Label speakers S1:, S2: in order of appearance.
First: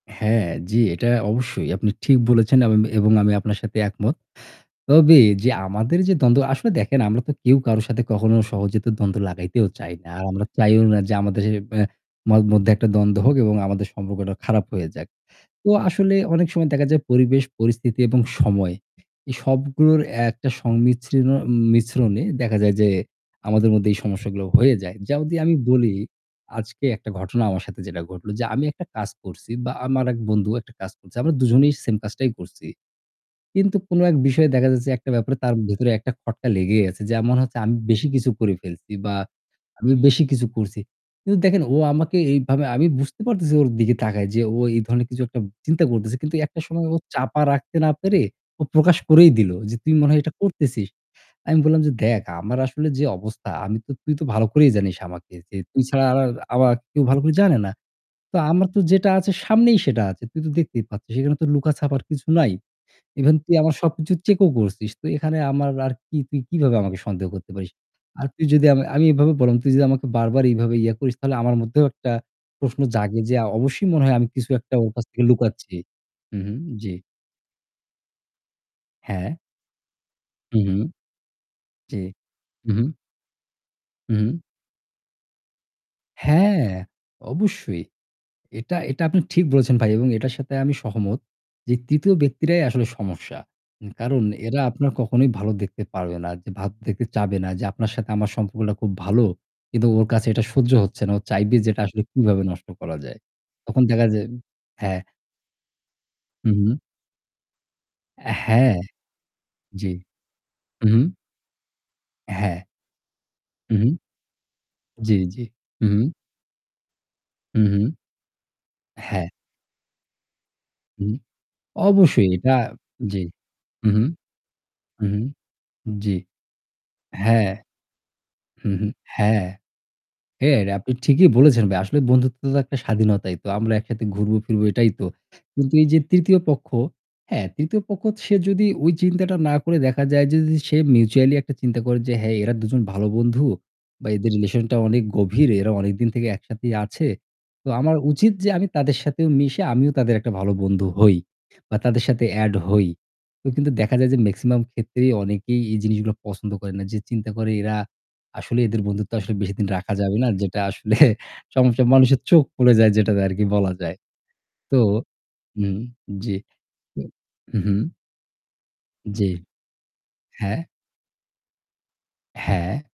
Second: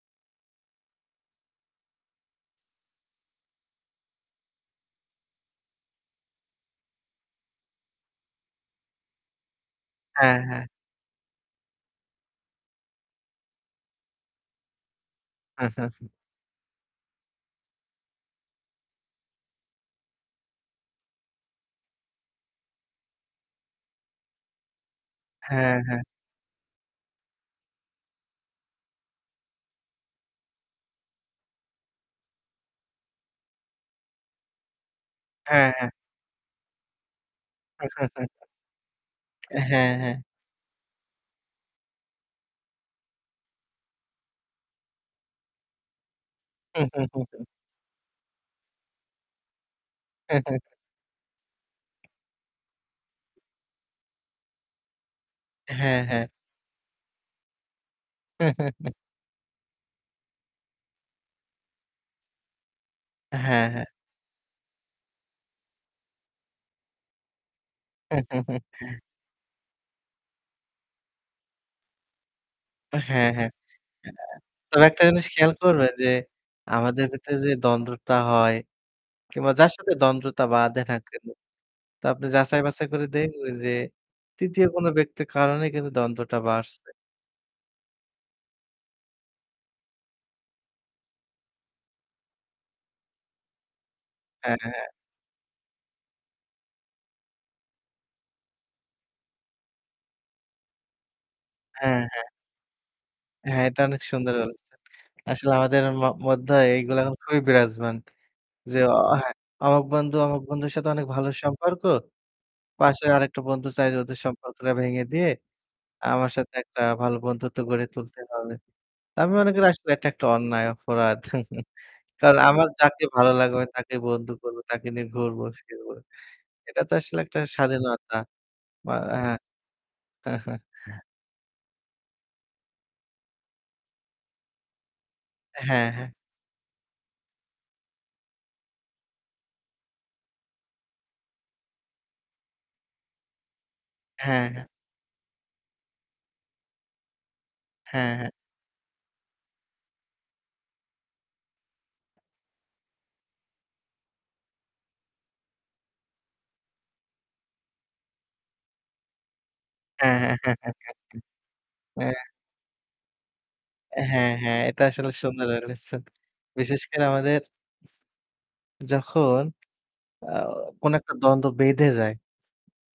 S1: হ্যাঁ, জি, এইটা অবশ্যই। আপনি ঠিক বলেছেন এমন এবং আমি আপনার সাথে একমত। তবে আমাদের যে দ্বন্দ্ব আসলে দেখেন আমরা তো কেউ কারো সাথে কখনো সহজ তো দ্বন্দ্ব লাগাইতেও চাই না। আর
S2: হ্যাঁ,
S1: আমরা
S2: হ্যাঁ।
S1: চাইও না যে আমাদের এ ব্যা ম মধ্যে একটা দ্বন্দ্ব হোক এবং আমাদের সম্পর্কটা খারাপ হয়ে যাক। তো আসলে অনেক সময় দেখা যায় পরিবেশ পরিস্থিতি এবং সময় এই সবগুলোর একটা সংমিশ্রণ মিশ্রণে দেখা যায় যে আমাদের মধ্যে এই সমস্যাগুলো হয়ে যায়। যেমন যদি আমি
S2: হ্যাঁ,
S1: বলি,
S2: হ্যাঁ।
S1: আজকে একটা ঘটনা আমার সাথে যেটা ঘটল। যে আমি একটা কাজ করছি বা আমার ১ বন্ধু একটা কাজ করছে। আমরা দুজনেই সেম কাজটাই করছি। কিন্তু কোনো ১ বিষয়ে দেখা যাচ্ছে একটা ব্যাপারে তার
S2: হ্যাঁ,
S1: ভেতরে
S2: হ্যাঁ।
S1: একটা খটকা লেগেই আছে। যেমন হচ্ছে আমি বেশি কিছু করে ফেলছি বা
S2: হ্যাঁ,
S1: আমি
S2: হ্যাঁ।
S1: বেশি কিছু করছি। কিন্তু দেখেন ও আমাকে এইভাবে আমি বুঝতে পারতেছি ওর দিকে তাকায় যে ও এই ধরনের কিছু একটা চিন্তা করতেছে। কিন্তু একটা সময় ও চাপা রাখতে না পেরে ও প্রকাশ করেই দিল যে, "তুই মনে হয় এটা করতেছিস।" আমি বললাম যে, "দেখ আমার আসলে যে অবস্থা, আমি তো তুই তো ভালো করেই জানিস আমাকে। যে তুই
S2: হ্যাঁ,
S1: ছাড়া আর
S2: হ্যাঁ।
S1: আর আমাকে কেউ ভালো করে জানে না। তো আমার তো যেটা আছে সামনেই সেটা আছে। তুই তো দেখতেই পাচ্ছিস। এখানে তো লুকাছাপার কিছু নাই। ইভেন তুই
S2: হ্যাঁ,
S1: আমার
S2: হ্যাঁ।
S1: সবকিছু চেকও করছিস। তো এখানে আমার আর কি? তুই কিভাবে আমাকে সন্দেহ করতে পারিস? আর তুই যদি" আমি আমি এভাবে বললাম, "তুই যদি আমাকে বারবার এইভাবে ইয়া করিস, তাহলে আমার মধ্যেও একটা প্রশ্ন জাগে
S2: হ্যাঁ,
S1: যে
S2: হ্যাঁ।
S1: অবশ্যই মনে হয় আমি কিছু
S2: [unintelligible]
S1: একটা
S2: তবে
S1: ওর
S2: একটা
S1: কাছ থেকে
S2: জিনিস খেয়াল
S1: লুকাচ্ছি।"
S2: করবেন যে
S1: হুম, হুম। জি।
S2: আমাদের ভেতরে যে দ্বন্দ্বটা হয়,
S1: হ্যাঁ।
S2: কিংবা যার সাথে দ্বন্দটা
S1: হু, হু।
S2: বাধে না কেনো,
S1: জি।
S2: তো আপনি
S1: হু, হু।
S2: যাচাই-বাছাই করে দেখবেন যে
S1: হু, হু।
S2: ৩য় কোন ব্যক্তির কারণেই কিন্তু দ্বন্দটা
S1: হ্যাঁ,
S2: বাড়ছে।
S1: অবশ্যই। এটা এটা আপনি ঠিক বলেছেন ভাই এবং এটার সাথে আমি সহমত। যে ৩য় ব্যক্তিরাই আসলে সমস্যা। উ কারণ
S2: হ্যাঁ,
S1: এরা
S2: হ্যাঁ,
S1: আপনার
S2: হ্যাঁ।
S1: কখনোই ভালো দেখতে পারবে না, যে ভাব দেখতে চাইবে না। যে আপনার সাথে আমার সম্পর্কটা খুব ভালো। কিন্তু ওর কাছে এটা সহ্য হচ্ছে না। ও চাইবে যে এটা
S2: হ্যাঁ,
S1: আসলে
S2: হ্যাঁ।
S1: কীভাবে নষ্ট করা যায়।
S2: হ্যাঁ, এটা
S1: তখন
S2: অনেক
S1: দেখা যায়
S2: সুন্দর বলেছেন।
S1: হ্যাঁ।
S2: আসলে আমাদের ম মধ্য
S1: হু, হু।
S2: এইগুলো এখন খুবই বিরাজমান।
S1: অ্যা হ্যাঁ।
S2: যে অ হ্যাঁ অমুক
S1: জি।
S2: বন্ধু অমুক বন্ধুর
S1: হু,
S2: সাথে
S1: হু।
S2: অনেক ভালো সম্পর্ক,
S1: হ্যাঁ।
S2: পাশের আরেকটা বন্ধু
S1: হু,
S2: চায়
S1: হু।
S2: যে ওদের সম্পর্কটা ভেঙে
S1: জি,
S2: দিয়ে
S1: জি। হু, হু।
S2: আমার সাথে একটা ভালো বন্ধুত্ব
S1: হু,
S2: গড়ে
S1: হু।
S2: তুলতে হবে। তা
S1: হ্যাঁ।
S2: আমি মনে করি আসলে এটা একটা অন্যায়,
S1: হুম
S2: অপরাধ।
S1: অবশ্যই
S2: কার
S1: এটা
S2: আমার যাকে
S1: জি।
S2: ভালো লাগবে
S1: হুম,
S2: তাকে
S1: হুম।
S2: বন্ধু করবো, তাকে নিয়ে
S1: হু, হু,
S2: ঘুরবো ফিরব।
S1: জ্বি।
S2: এটা তো আসলে একটা
S1: হ্যাঁ।
S2: স্বাধীনতা
S1: হু, হু,
S2: বা হ্যাঁ।
S1: হ্যাঁ। হ্যাঁ, এটা আপনি ঠিকই বলেছেন ভাই। আসলে বন্ধুত্ব তো একটা স্বাধীনতাই। তো আমরা একসাথে ঘুরবো ফিরবো এটাই তো। কিন্তু
S2: হ্যাঁ,
S1: এই যে
S2: হ্যাঁ।
S1: ৩য় পক্ষ হ্যাঁ ৩য় পক্ষ সে যদি চিন্তাটা না করে দেখা যায় যে যদি সে mutually একটা চিন্তা করে যে, "হ্যাঁ, এরা দুজন ভালো বন্ধু বা এদের
S2: হ্যাঁ, হ্যাঁ।
S1: রিলেশন টা অনেক গভীর। এরা অনেকদিন থেকে একসাথেই আছে। তো আমার
S2: হ্যাঁ, হ্যাঁ।
S1: উচিত যে আমি তাদের সাথেও মিশে আমিও তাদের একটা ভালো বন্ধু হই। বা তাদের সাথে অ্যাড হই।" তো কিন্তু দেখা যায় যে মেক্সিমাম ক্ষেত্রেই অনেকেই এই জিনিসগুলো পছন্দ করে না। যে চিন্তা করে, "এরা আসলে এদের বন্ধুত্ব আসলে বেশিদিন রাখা যাবে
S2: হ্যাঁ,
S1: না।"
S2: হ্যাঁ।
S1: যেটা আসলে সমস্যা
S2: হ্যাঁ।
S1: মানুষের চোখ পুড়ে যায় যেটাতে আরকি বলা যায়।
S2: অ্যা হ্যাঁ, হ্যাঁ,
S1: তো
S2: এটা আসলে সুন্দর
S1: হুম,
S2: বলেছেন।
S1: জি।
S2: বিশেষ
S1: উ
S2: করে আমাদের
S1: হুম, হুম। জি,
S2: যখন আ
S1: হ্যাঁ।
S2: কোনো একটা দ্বন্দ্ব বেঁধে যায়।
S1: হ্যাঁ।